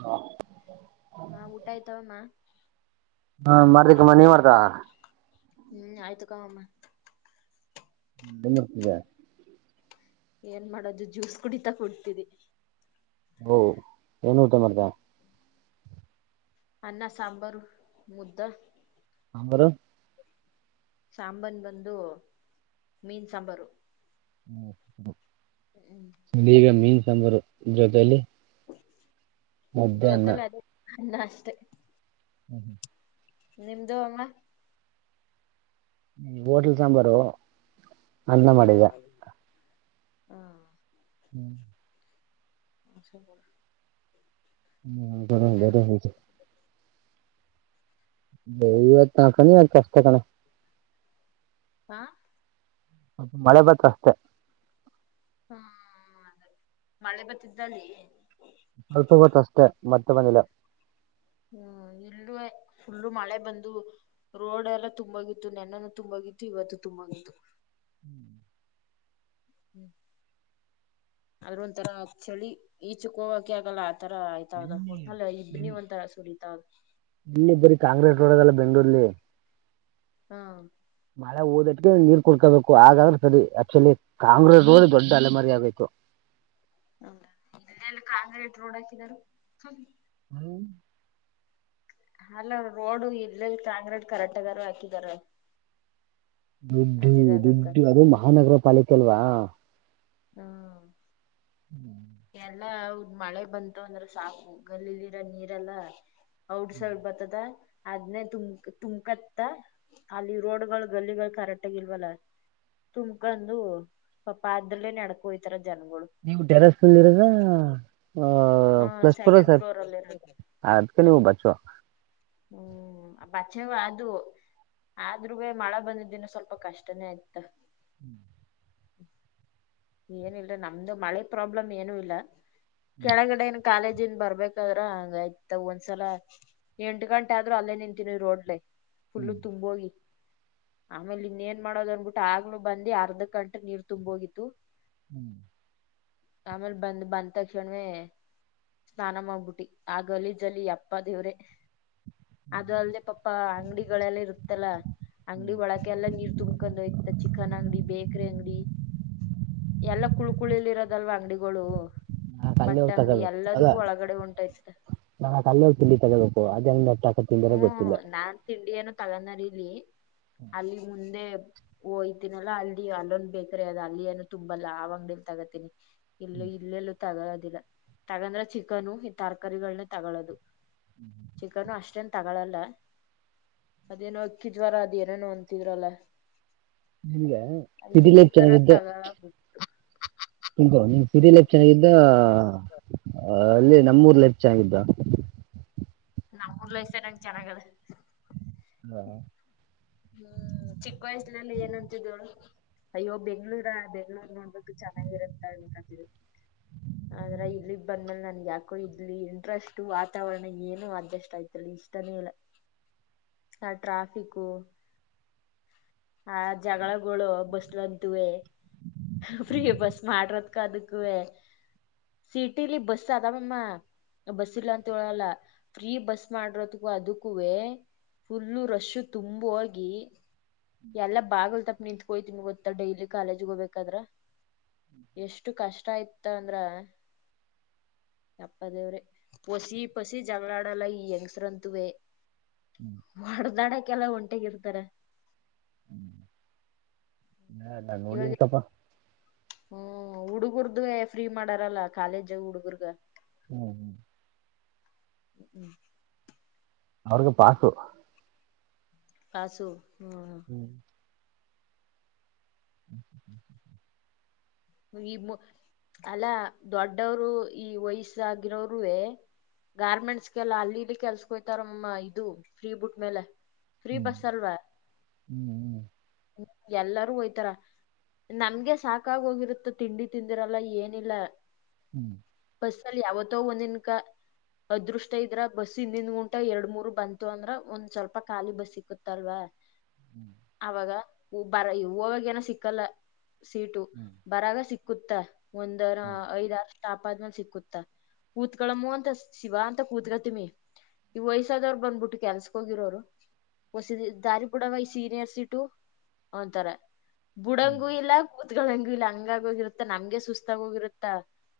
ಹಾ ಹಾ ಊಟ ಆ್ತವೆಮ್ಮ ಹಾ ಮಾಡ್ದಕ್ಕಮ್ಮ ನೀವ್ ಮಾಡ್ತಾ ಹ್ಮ್ ಆಯ್ತು ಕಮ್ಮ ಏನ್ ಮಾಡ್ತಿದ್ದೆ ಏನ್ ಮಾಡೋದು ಜ್ಯೂಸ್ ಕುಡಿತ ಕುಂತಿದಿನಿ ಓ ಏನ್ ಊಟ ಮಾಡರ್ದ ಅನ್ನ ಸಾಂಬಾರು ಮುದ್ದ ಅವರು ಸಾಂಬನ್ ಬಂದು ಮೀನ್ ಸಾಂಬಾರು ಹ್ಮ್ ಹ್ಮ್್ಮ್ ಇ ಈಗ ಮೀನ್ ಸಾಂಬಾರು ಜೊತಲಿ ಜೊತೆಲ್ಲ ಅದೇ ಅನ್ನ ಅಷ್ಟೆ ಹ್ಮ ಹ್ಮ್ ನಿಮ್ದು ಹಂಗ ಹೋಟಲ್ ಸಾಂಬಾರು ಅನ್ನ ಹ್ಮ್ ಮಾಡಿದೆ ಹ್ಮ ಹ್ಞೂ ಆ ಸ ಬ ಹ್ಮಲ್ಲ ಬವಕಣ ಕಷ್ಟ ಕಣ ಹಾ ಅಪ ಮಳೆ ಬಂತ ಅಷ್ಟೇ ಹ್ಮ್ ಅದೇ ಮಳೆ ಬತಿದ್ದಲ್ಲಿ ಅಪ ಹೊತ್ತು ಅಷ್ಟೆ ಮತ್ತೆ ಬಂದಿಲ್ಲ ಹ್ಮ ಎಲ್ಲ ಫುಲ್ಲು ಮಳೆ ಬಂದು ರೋಡ್ ಎಲ್ಲಾ ತುಂಬಾಗಿತ್ತು ನೆನ್ನನು ತುಂಬಾಗಿತ್ತು ಇವತ್ತು ತುಂಬಾಗಿತ್ತು ಹ್ಮ್ ಹ್ಮ್ ಆದ್ರ ಒಂಂತರ ಚಳಿ ಈಚಕ್ ಹೋಗಕೆ ಆಗಲ್ಲ ಆತರ ಎಲ್ಲಿ ಒಟ್ನ ಇಬ್ನಿ ಎಲ್ಲಿ ಒಂಂತರ ಸುರಿತದ ಇಲ್ಲಿ ಬರೀ ಕಾಂಗ್ರೆಸ್ ೋಡೋದಲ್ಲ ಬೆಂಗಗಳೂರ್ಲ್ಲಿ ಹಾ ಮಳೆ ಓದಟ್ಟಕ ನೀರ್ ಕುಡ್ಕೋಬೇಕು ಹಾಗಾದ್ರೆ ಸರಿ ಆಕ್ಚುಲಿ ಕಾಂಗ್ರೆಸ್ ಹೋಗಿ ದೊಡ್ಡ ಅಲೆಮಾರಿ ಆಗೋಯ್ತು. ಹೌದ ಎನ್ ಕಾಂಕ್ರೀಟ್ ರೋಡ್ ಹಾಕಿದಾರ. ಹ್ಮ್ ಅಲ್ಲ ರೋಡ್ ಇಲ್ಲಲ್ಲಿ ಕಾಂಕ್ರೀಟ್ ಕರೆಕ್ಟ್ಗಾರು ಹಾಕಿದಾರ. ದುಡ್ಡು ಅದಿದಾಗಕ್ಕ ದುಡ್ಡು ಅದು ಮಹಾನಗರ ಪಾಲಿಕೆ ಅಲ್ವಾ. ಹಾ ಹ್ಮ್ ಎಲ್ಲ ಅವರದ ಮಳೆ ಬಂತು ಅಂದ್ರೆ ಸಾಕು ಗಲ್ಲಿಲಿರೋ ನೀರೆಲ್ಲಾ ಔಟ್ ಸೈಡ್ ಬ ದ ಅದ್ನೇ ತುಮ ತುಮಕತ್ತ ಅಲ್ಲಿ ರೋಡ್ ಗಳು ಗಲ್ಲಿಗಳು ಕರೆಕ್ಟ್ ಆಗ ಇಲ್ವಲ್ಲ. ತುಂಬಕೊಂಡು ಸ್ವಪಾದರಲ್ಲೇ ನಡ್ಕೊಯ್ತಾರ ಜನಗಳು ನೀವು ಟೆರಸ್ನಲ್ಲಿ ಇರದ ಹ ಸೆಕೆಂಡ್ ಫ್ಲೋರ್ ಅಲ್ಲಿ ಇರದ ಅದ್ಕ ನೀವು ಬಚುವ ಹ್ಮ್ ಬಚ್ಚವ ಅದವ ಆದ್ರೂವೆ ಮಳೆ ಬಂದದ್ದಿನ ಸ್ವಲ್ಪ ಕಷ್ಟನೇ ಇತ್ತ್ ಹ್ಞ ಏನ ಇಲ್ರೀ ನಮ್ದು ಮಳೆ ಪ್ರಾಬ್ಲಮ್ ಏನು ಇಲ್ಲ ಕೆಳಗಡೆ ಕಾಲೇಜನ್ ಇಂದ ಬರ್ಬೇಕಾದ್ರ ಹಂಗ ಆಯ್ತ ಒಂದ್ಸಲ ಎಂಟು ಗಂಟೆ ಆದ್ರೂ ಅಲ್ಲೇ ನಿಂತೀನಿ ರೋಡ್ಲೆ ಫುಲ್ಲು ತುಂಬೋಗಿ ಆಮೇಲೆ ಇನ್ನ ಏನ್ ಮಾಡೋದನ್ಬಿಟ್ಟು ಆಗ್ಲೂ ಬಂದಿ ಅರ್ಧ ಗಂಟೆ ನೀರ್ ತುಂಬ ಹೋಗಿತ್ತು. ಹ್ಮ್ ಆಮೇಲೆ ಬಂದ್ ಬಂದ ತಕ್ಷಣವೇ ಸ್ನಾನ ಮಾಡ್ಬಿಟ್ಟಿ ಆ ಗಲಿಜಲಿ ಯಪ್ಪ ದೇವ್ರೆ ಅದು ಅಲ್ದೆ ಪಾಪಾ ಅಂಗಡಿಗಳೆಲ್ಲ ಇರುತ್ತಲ್ಲ. ಅಂಗಡಿ ಒಳಕೆಲ್ಲ ನೀರ್ ತುಂಬ್ಕೊಂಡ್ ಹೋಯ್ತ ಚಿಕನ್ ಅಂಗಡಿ ಬೇಕ್ರಿ ಅಂಗಡಿ ಎಲ್ಲ ಕುಳ್ ಕುಳಿಲಿ ಇರೋದಲ್ವಾ ಅಂಗಡಿಗಳು ನಾ ಅಲ್ಲಿ ಬಟ್ಟ ಹೋಗಿ ಅಂಗಡಿ ಎಲ್ಲದಕ್ಕೂ ಒಳಗಡೆ ಉಂಟಾಯ್ತ ನಾ ಕಲ್ಲ ಹೋಗತಿ ತೊಗಬೇಕು ಅದ ಹ್ಮ ನಾರ್ತ್ ಇಂಡಿಯನ ತಗೊಂಡಾರ ಇಲ್ಲಿ ಅಲ್ಲಿ ಮುಂದೆ ಓಯ್ತೀನಲ್ಲಾ ಅಲ್ಲಿ ಅಲ್ಲೊಂದು ಬೇಕ್ರೆ ಅದ ಅಲ್ಲಿ ಏನು ತುಂಬಲಾ ಆವ್ ಅಂಗಡಿಲಿ ತಗೋತೀನಿ ಇಲ್ಲ ಇಲ್ಲೆಲ್ಲೂ ತಗಳದಿಲ್ಲ ತಗಂದ್ರೆ ಚಿಕನು ತರಕಾರಿಗಳನ್ನ ತಗಳ್ಳೋದು ಹ್ಮ್ ಚಿಕನು ಅಷ್ಟೆನ ತಗಳಲ್ಲ ಅದೇನೋ ಅಕ್ಕಿ ಜ್ವರ ಅದೇ ಏನೇನು ಅಂತಿದ್ರಲ್ಲ ಹಿಂಗ [unintelligible] ಚೆನ್ನಾಗಿದ್ದ ಹಾ ಹ ಹಗೋ ನೀವು [unintelligible] ಅಲ್ಲಿ ನಮ್ಮೂರ್ ಲಕ್ಷ್ಯಚ ಇದ್ದ ನಮ್ಮ್ ರ್ಲ್ಸ ನಂಗ ಚನಾಗದ ಹಾ ಹ್ಮ್ ಚಿಕ್ಕ ವಯಸ್ಸಿನಲ್ಲಿ ಏನಂತಿದ್ದ ಹೇಳು ಅಯ್ಯೋ ಬೆಂಗಳೂರು ಬೆಂಗಳೂರು ನೋಡದಕ್ ಚೆನ್ನಾಗಿರುತ್ತ ಅನ್ಕೋತೀವಿ. ಆದ್ರ ಇಲ್ಲಿ ಬಂದ್ಮೇಲೆ ನನ್ಗೆ ಯಾಕೋ ಇದಲಿ ಇಂಟ್ರೆಸ್ಟ್ ವಾತಾವರಣ ಏನು ಅಡ್ಜಸ್ಟ್ ಆಯ್ತಲ್ಲ ಇಷ್ಟಾನೇ ಇಲ್ಲ. ಆ ಟ್ರಾಫಿಕ್ ಹಾ ಜಗಳಗಳು ಬಸ್ಲತುವೆ ಬ್ರೀ ಬಸ್ ಮಾಡರದ ಕ ಅದಕ್ಕ ಸಿಟಿಲಿ ಬಸ್ ಅದಾಮಮ್ಮ ಬಸ್ ಇಲ್ಲ ಅಂತ ಹೇಳಲ್ಲ ಫ್ರೀ ಬಸ್ ಮಾಡರೋದಕ್ಕೂ ಅದಕ್ಕೂೇ ಫುಲ್ಲು ರಶ್ಶು ತುಂಬೋಗಿ ಎಲ್ಲ ಬಾಗಲ್ ತಪ್ಪ ನಿಂತತ್ಕೋ್ತೀನ ಗತ್ತಾ ಡೈಲಿ ಕಾಲಜಗ ಹೋಗಬೇಕು ಗದ್ರ ಎಷ್ಟು ಕಷ್ಟ ಆಯತ ಅಂದ್ರ ಅಪ್ಪ ದೇವ್ರೆ ಪಸಿ ಪಸಿ ಜಗಳಾಡಲ್ಲ ಈ ಹೆಂಗ್ಸ್ರಂತುವೇ ಹೊಡ್ದಾಡಕ ಎಲ್ಲ ಒಂಟೆಗ ಇರ್ತಾರ ಹಾ ನಾನ್ ನೋಡಿಂತಪ್ಪ ಹ್ಮ ಹುಡುಗರ್ದು ಫ್ರೀ ಮಾಡಾರಲ್ಲ ಕಾಲೇಜಾಗ ಹುಡುಗರ್ಗ ಹ್ಮ್ ಹ್ಮ್ ಹ್ಮ್ ಹ್ಮ್ ಅವಡುಿಗೆ ಪಾಸು ಪಾಸು ಹ್ಞ [inaudible] ಹ್ಞ ಹ್ಞ ಈ ಅಲ್ಲಾ ದೊಡ್ಡವರು ಈ ವಯಸ್ಸಾಗಿರೋರುೇ ಗಾರ್ಮೆಂಟ್ಸ್ಗೆಲ್ಲ ಅಲ್ಲಿಿದ್ದ ಕೆಲ್ಸಕೋಯ್ತಾರಮ್ಮ ಇದು ಫ್ರೀ ಬುಟ್ ಮೇಲೆ ಫ್ರೀ ಬಸ್ ಅಲ್ವಾ ಎಲ್ಲಾರೂ ಹೋಯ್ತಾರ ನಮ್ಗೆ ಸಾಕಾಗ ಹೋಗಿರುತ್ತ ಮ ತಿಂಡಿ ತಿಂದಿರಲ್ಲ ಏನಿಲ್ಲ ಹ್ಞ ಬಸ್ಸ ಅಲ್ಲಿ ಯಾವತ್ತೋ ಒಂದಿನ ಕ ಅದೃಷ್ಟ ಇದ್ರ ಬಸ್ ಹಿಂದಿಂದ ಗುಂಟ ಎರಡ್ ಮೂರ್ ಬಂತು ಅಂದ್ರ ಒಂದ್ ಸ್ವಲ್ಪ ಖಾಲಿ ಬಸ್ ಸಿಕ್ಕತ್ತಲ್ವಾ [inaudible] [inaudible] ಅವಾಗ ಹೂ ಹೋಗವಾಗ ಏನೋ ಸಿಕ್ಕಲ್ಲ ಸೀಟು [inaudible] ಬರಾಗ ಸಿಕ್ಕುತ್ತ ಒಂದರ ಐದಾರ ್ಟಾಪ ಆದ್ಮೇಲೆ ಸಿಕ್ಕುತ್ತ ಕೂತ್ಕಳಮ್ಮ ಅಂತ ಶಿವ ಅಂತ ಕೂತ್ಗ ತಿಮ್ಮಿ ಈ ವಯಸ್ಸಾದವ್ರು ಬಂದ್ಬಿಟ್ಟು ಕೆಲ್ಸಕ್ ಹೋಗಿರೋರು ಹೊಸಿದ ದಾರಿಪುಡವ ಈ ಸೀನಿಯರ್ಸ ಇಟು ಅಂತರ ಬುಡಂಗೂ ಇಲ್ಲ ಕೂತ್ಗಳಂಗೂ ಇಲ್ಲ ಹಂಗಗೋಗಿರತ್ತ ನಮ್ಗೆ ಸುಸ್ತಾಗೋಗಿರತ್ತ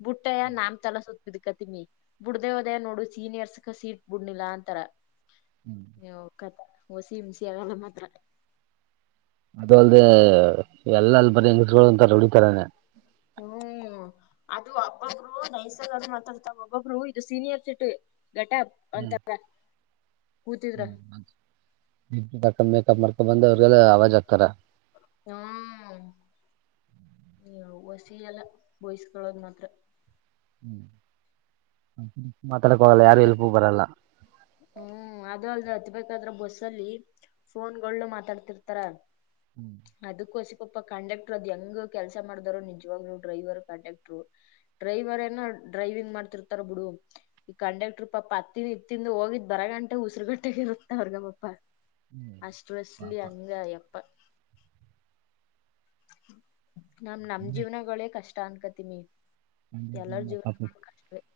ಬುಟ್ಟಯ್ಯ ನಾಮ್ ತಲಸುತ್ತೆ ಇ್ ಕತಿಮಿ ಬಿಡ್ದೇ ಹೋದೇ ನೋಡು ಸೀನಿಯರ್ಸ್ ಸೀಟ್ ಬಿಡ್ನಿಲ್ಲಾ ಅಂತಾರ [inaudible] ನೀ ಕ ಹಸಿ ಹಿಂಸಿ ಆಗಲ್ಲ ಮಾತ್ರ ಅದ ಅಲ್ದೆ ಎಲ್ಲ ಅಲ್ಲಿ ಬರಿ ಹೆಂಗಸ್ ಅಂತ ರಡಿತಾರನೇ ಹ್ಮ್ ಅದು ಹಬ್ಬೊಬ್ರು ನೈಸರ್ ಆದರು ಮಾತಾಡ್ತಾವ ಒಬ್ಬೊಬ್ರು ಇದು ಸೀನಿಯರ್ ಸಿಟಿ ಘಟ ಬಂತಪ್ಪಾ ಹ್ಮ ಮೇಕಪ್ ಮಾಡ್ಕೊ ಬಂದ ಅವ್ರಿಗೆಲ್ಲ ಆವಾಜ್ ಆಗ್ತಾರ ಹಾ ನೀ ವಸಿಿಯಲ್ಲ ಬಯಸ್ಕೊಳ್ಳೋದ್ ಮಾತ್ರ ಹ್ಮ್ ಮಾತಾಡಕೋಗಲ್ಲ ಯಾರು ಅದ ಎಲ್ಪು ಬರಲ್ಲ ಹ್ಮ್ ಅದು ಅಲ್ ಹತ್ಬೇಕಾದ್ರೆ ಬಸ್ಸಲ್ಲಿ ಫೋನ್ ಗಳುು ಮಾತಾಡ್ತಿರ್ತಾರ ಹ್ಞೂ ಅದಕ್ಕೋಸಪಪ್ಪ ಕಂಡಕ್ಟರ್ ಅದ್ ಹೆಂಗ ಕೆಲ್ಸ ಮಾಡ್ದಾರೋ ನಿಜ್ವಾಗ್ರು ಡ್ರೈವರ್ ಕಂಡಕ್ಟ್ರು ಡ್ರೈವರ್ ಏನ ಡ್ರೈವಿಂಗ್ ಮಾಡ್ತಿರ್ತಾರ ಬಿಡು ಈಗ ಕಂಡಕ್ಟರ್ ಪಾಪ ಹತ್ತಿನಿ ಇ ತಿಿಂದ ಹೋಗಿದ್ ಬರ ಗಂಟೆ ಉಸಿರುಗಟ್ಟಗ ಇರುತ್ತೆ ಅವ್ರಗಮ್ಮಾ ಅಷ್ಟ ಬಸ್ಲಿ ಹಂಗಪ್ಪ ನಮ ನಮ್ ಜೀವನಗಳೇ ಕಷ್ಟ ಅನ್ಕತಿ ಮಿ ಸಂಡೆ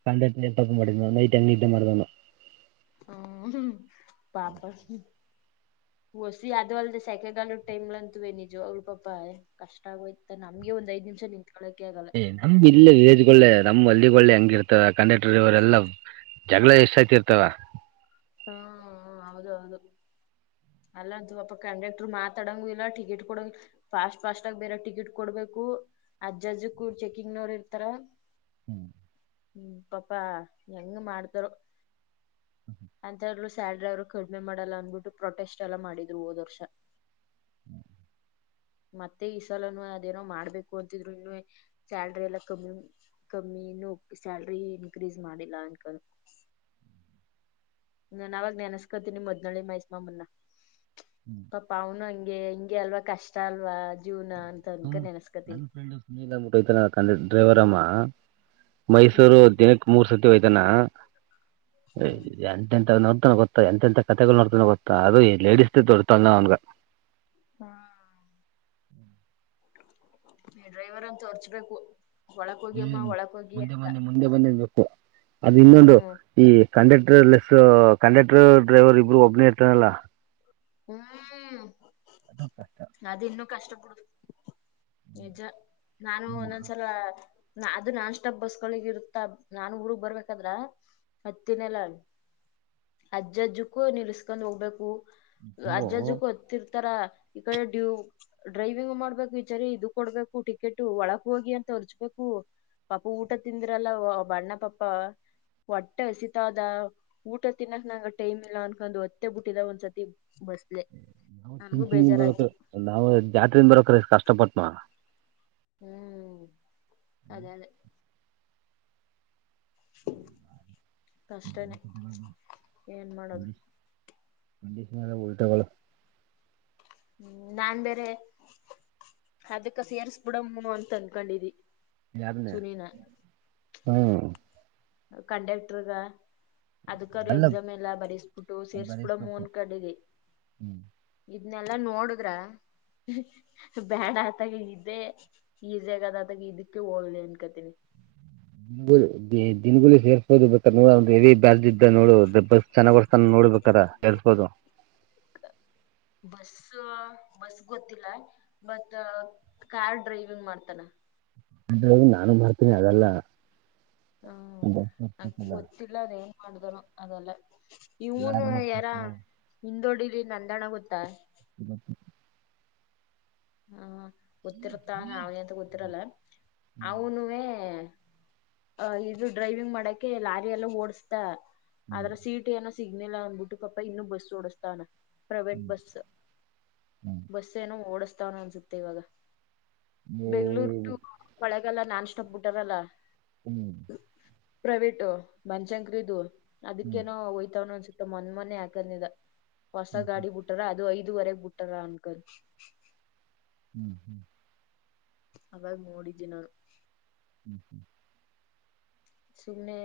ಸಂಡೇ ಎಪ್ಪಪ್ಪ ಮಾಡಡ ನೈಟ್ ಅಂಗ ಮತಣ ಹ್ಮ ಪಾಪ ಹೊಸಿ ಅದು ಅಲ್ದೆ ಸೆಕೆಗಾಲ ಟೈಮ್ ಅಂತುವೇ ನಿಜು ಅವ್ ಪಾಪ ಕಷ್ಟ ಆಗೋಯ್ತ ನಮಗೆ ಒಂದ ಐ್ಮಷ ನಿಂತ ಕ್ಕೆ ಏ್ ನಮ್ ಇಲ್ಲೇ ವಿಲೇಜ್ಗಳೆ ನಮ್ ಅಲ್ಲಿಗೆ ಹೆಂಗಿರ್ತದ ಕಂಡಕ್ಟರ್ ಇವರೆಲ್ಲ ಜಗಳ ಎಷ್ಟಾಯ್ತಿರ್ತವ ಹ್ಮ ಹೌದ ಹೌದು ಅಲ್ಲಂತ ಪಪ ಕಂಡಕ್ಟರ್ ಮಾತಾಡಂಗ ಇಲ್ಲ ಟಿಕೆಟ್ ಕೊಡಂಗ ಫಾಸ್ಟ್ ಫಾಸ್ಟ್ ಆಗ ಬೇರೆ ಟಿಕೆಟ್ ಕೊಡ್ಬೇಕು ಅಜ್ಜ ಅಜ್ಜ ಕೂ ಚೆಕಿಂಗ್ ನೋಡ್ ಇರ್ತಾರ ಹ್ಮ್ ಹ್ಮ್ ಪಾಪಾ ಹೆಂಗ ಮಾಡ್ತಾರ ಅಂತ್ೂ ಸ್ಯಾ ಡ್ರೈವರ್ ಕಡಿಮೆ ಮಾಡಲ್ಲ ಅಂದ್ಬಿಟ್ಟು ಪ್ರೊಟೆಸ್ಟ್ ಎಲ್ಲ ಮಾಡಿದ್ರು ಹೋದ ವರ್ಷ ಮತ್ತೆ ಈ ಸಲನು ಅದೇನೋ ಮಾಡ್ಬೇಕು ಅಂತಿದ್ರು ಇನ್ನು ಸ್ಯಾಲ್ರಿ ಎಲ್ಲಾ ಕಮ್ಮಿ ಕಮ್ಮಿ ಸ್ಯಾಲ್ರಿ ಇನ್ಕ್ರೀಸ್ ಮಾಡಿಲ್ಲ ಅನ್ಕ ನನ್ ಅವಾಗ್ಾನಸ್ಕತಿ ನಿಮ್ಮ ಮದ್ನಿಲ್ಲಿ ಮಹಸ್ಮಮ್ಮನ್ನ ಪಪ ಅವನು ಹಂಗೆ ಹಿಂಗೆ ಅಲ್ವಾ ಕಷ್ಟ ಅಲ್ವಾ ಜೀವನ ಅಂತ ಅನ್ಕ ನೆನಸ್ಕತಿ ಸುನೀಲ್ಟ್ಟತ ಡ್ರೈವರ್ ಅಮ್ಮ ಮೈಸೂರು ಹ್ಮ್ ದಿನಕ್ಕೆ ಮೂರ್ ಸತಿ ಯ್ತಾನ ಹ್ಮ್ ಎಂತ ಎಂತ ನೋಡ್ತಾನ ಗೊ ಎಂತ ಕಥತೆಗಳು ನೋಡ್ತನ ಗತ್ತಾ ಅದು ಈ ಲೇೀ ದೊಡ್ತಾಳ ನ ಅವನ್ಗ ಹಾ ಡ್ರೈವರ್ ಅಂತ ಅರ್ಚ್ಬೇಕು ಹ್ಮ್ ಒಂದ ಬಿ ಮುಂದೆ ಬನ್ನಿ ಬೇಕು ಅದು ಇನ್ನೊಂದು ಹ್ಮ್ ಈ ಕಂಡಕ್ಟರ್ ಲೆಸ್ ಕಂಡಕ್ಟರ್ ಡ್ರೈವರ್ ಇಬ್ರು ಒಬ್ನೇ ಇರ್ತಾರಲ್ಲಾ ಹ್ಮ್ ಅದು ಇನ್ನುೂ ಕಷ್ಟಪಡುದು ನಿಜ ನಾನು ಹ್ಮ್. ಒಂದೊಂದ್ಸಲ ಅದು ನಾನ್ ಸ್ಟಾಪ್ ಬಸ್ಗಳಗ ಇರುತ್ತ ನಾನ್ ಊರ್ಗ್ ಬರ್ಬೇಕಾದ್ರ ಮತ್ತಿನೆಲ್ಲ ಅ ಅಜ್ಜ ಅಜ್ಜಕ್ಕೂ ನೀವಸ್್ಕೊಂಡ್ ಹೋಗ್ಬೇಕು ನಾವು ಅಜ್ಜ ಅಜ್ಜಕ್ಕೂ ಹೊತ್ತರ್ತಾರ ಈ ಕಡೆ ಡ್ಯೂ ಡ್ರೈವಿಂಗ್ ಮಾಡ್ಬೇಕು ವಿಚಾರಿ ಇದು ಕೊಡ್ಬೇಕು ಟಿಕೆಟ್ು ಒಳಕ್ ಹೋಗಿ ಅಂತ ಹೊರ್ಚ್ಬೇಕು ಪಾಪ ಊಟ ತಿಂದಿ್ರಲ್ಲ ಬಣ್ಣ ಪಾಪ್ಪ ಹೊಟ್ಟೆ ಎಸತದ ಊಟ ತಿನ್ನಕ್ ನಂಗ ಟೈಮ್ ಇಲ್ಲ ಅನ್ಕೊಂಡ್ ಹೊತ್ತೆ ಬಿಟ್ಟಿದ ಒಂದ್ಸತಿ ಬಸಲ ನಾವವು ಚನ್ಚಿಂದ ಬರಕ ನಾವವು ಜಾತ್ಿಂದ ಬರಕ್ರ ಕಷ್ಟಪಟ್್ಮ ಹ್ಮ್ ಅದೇ ಅದೇ ಕಷ್ಟೇನೆ ಏನ್ ಮಾಡದು ಒಂಡೀಷಳ ಹ್ಮ್ ನಾನ್ ಬೇರೆ ಅದಕ್ಕ ಸೇರ್ಸ್ಬಿಡಮ್ಮ ಅಂತ ಅನ್ಕೊಂಡಿದಿ ಯಾರನೆ ಸುನಿನ ಹ್ಮ ಕಂಡಕ್ಟರ್ಗ ಅದಕ್ಕರು ಅಲ್ಲ ಎಕ್ಸಾಮ್ ಎಲ್ಲ ಬರಸ್ಬಿಟ್ಟು ಸೇರ್ಸ್ಬಿಡೋ ಭರಿಸ್ಬೇಕು ಮೂನ್ ಕಡೆದೆ ಹ್ಮ್ ಇದನೆಲ್ಲಾ ನೋಡುದ್ರ ಬ್ಯಾಡ ಆತಾಗ ಇದೇ ಈ ಜಗದಾತಾಗ ಇದಕ್ಕೆ ಹೋಗಲಿ ಅನ್ಕತೀನಿ ದಿನಗಳಗಳು ಸೇರ್ಸೋದು ಬ ನೋಡ ನೋಡು ದಬ್ಬಸ್ ಚೆನ್ನ್ ಬರ್ಸ್ತಾನ ನೋಡ್ಬೇಕಾರ ಹೇಳ್ಸ್ಬೋದು ಬಸ್ ಬಸ್ ಗೊತ್ತಿಲ್ಲ ಮತ್ ಕಾರ್ ಡ್ರೈವಿಂಗ್ ಮಾಡ್ತಾನ ಅ ನಾನು ಮಾಡರ್ತೀನಿ ಅದೆಲ್ಲ ಗಿಲ್ಲ ಅದ ಏನ್ ಮಾಡಿದರು ಅದೆಲ್ಲ ಇವನು ಲಾರಿ ಯಾರ ಓಡಿಸ್ಬೇಕು ಹಿಂದೋಡಿಲಿ ನಂದಣ ಗೊತ್ತಾ ಇ [unintelligible] ಹ ಗೊತ್ತಿರ್ತ ಅವ ಎಂತ ಗೊತ್ತಿರಲ್ಲ ಅವನು ಅ ಇದು ಡ್ರೈವಿಂಗ್ ಮಾಡಕೆ ಲಾರಿ ಎಲ್ಲ ಓಡಸ್ತ ಹ್ಮ್ ಆದದ್ರ ಸೀಟ್ ಏನ ಸಿಗ್ನೆಲ್ ಅಂದ್ಬಿಟ್ಟು ಪಾ ಇನ್ನು ಬಸ್ ಡಿಸಸ್ತಾನ ಪ್ರೈವೇಟ್ ಹ್ಮ್ ಬಸ್ ಹ್ಮ್ ಬಸ್ ಏನೋ ಓಡಸ್ತಾವನ ಅನ್ಸುತ್ತೆ ಇವಾಗ ಬೆಂಗ್ಳೂರ್ ಟು ಏ- ಒಳಗಲ್ಲ ನಾನ್ ಇಷ್ಟಪ್ಪಬ ಬಿಟ್ಟಾರಲ್ಲ ಹ್ಮ್ ಪ್ರೈವೇಟ್ ಮನ್ಸಂಕ್ರೀದು ಹ್ಮ್ ಅದಕ್ಕೇನೋ ಒಯ್ತಾವನ ಅನ್ಸುತ್ತೆ ಮನ್ ಮನೆ ಹಾಕಂದಿದ ಹೊಸ ಗಾಡಿ ಬಿಟ್ಟಾರ ಅದು ಐದುವರೆಗ ಬಿಟ್ಟಾರ ಅನ್ಕೊಂಡ್ ಹ್ಮ್ ಹ್ಮ್ ಅವರು ಮೋಡಿದಿನ ಹ್ಮ್ ಹ ಸುಮ್ನೆ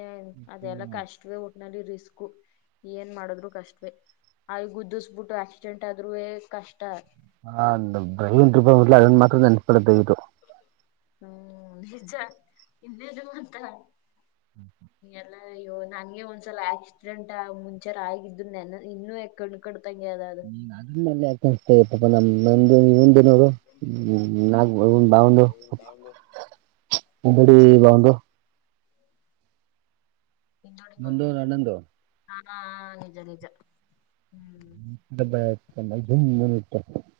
ಅದೆಲ್ಲ ಹ್ಮ್ ಕಷ್ಟವೇ ಒಟ್ನಲ್ಲಿ ರಿಸ್ಕ್ ಏನ್ ಮಾಡದ್ರು ಕಷ್ಟವೇ ಆ ಗುದ್ದಿಸಬಿಟ್ಟು ಆಕ್ಸಿಡೆಂಟ್ ಆದ್ರೂ ಕಷ್ಟ ಹ ದ್ರೈವನ್ಬಿಲ್ಲ ಅದನ್ ಮಾತ್ರ ನೆನ್ಪಿಡ ದವಿದು ಹ್ಮ್ ನಿಜ ಇನ್ನೇನು ಅಂತ ಹ್ಞೂ ಹ್ ಎಲ್ಲ ಅಯ್ಯೋ ನಂಗೆ ಒಂದ್ಸಲ ಹಾಕಿಸಿದ್ರಂಟ ಮುಂಚಾರ ಆಗಿದ್ರ ನೆನ ಇನ್ನುಕಣ ಕಡತಂಗೆ ಅದ ಅದು ಅದನ್ನ ಯಕನ್ತ ಪಾಪಾ ನಮ್ಮ ಇಂದಏನೋರು ಹ್ಮ ನಾಾಗ ಬಾಂಡುಡಿ ಬಾ ಹಿಂದೋಡಿಮ್ಮ ನಂದು ಒಂದು ಅಣ್ಣಂದು ಹಾ ನಿಜ ನಿಜ ಹ್ಮ್ ಮತ [unintelligible]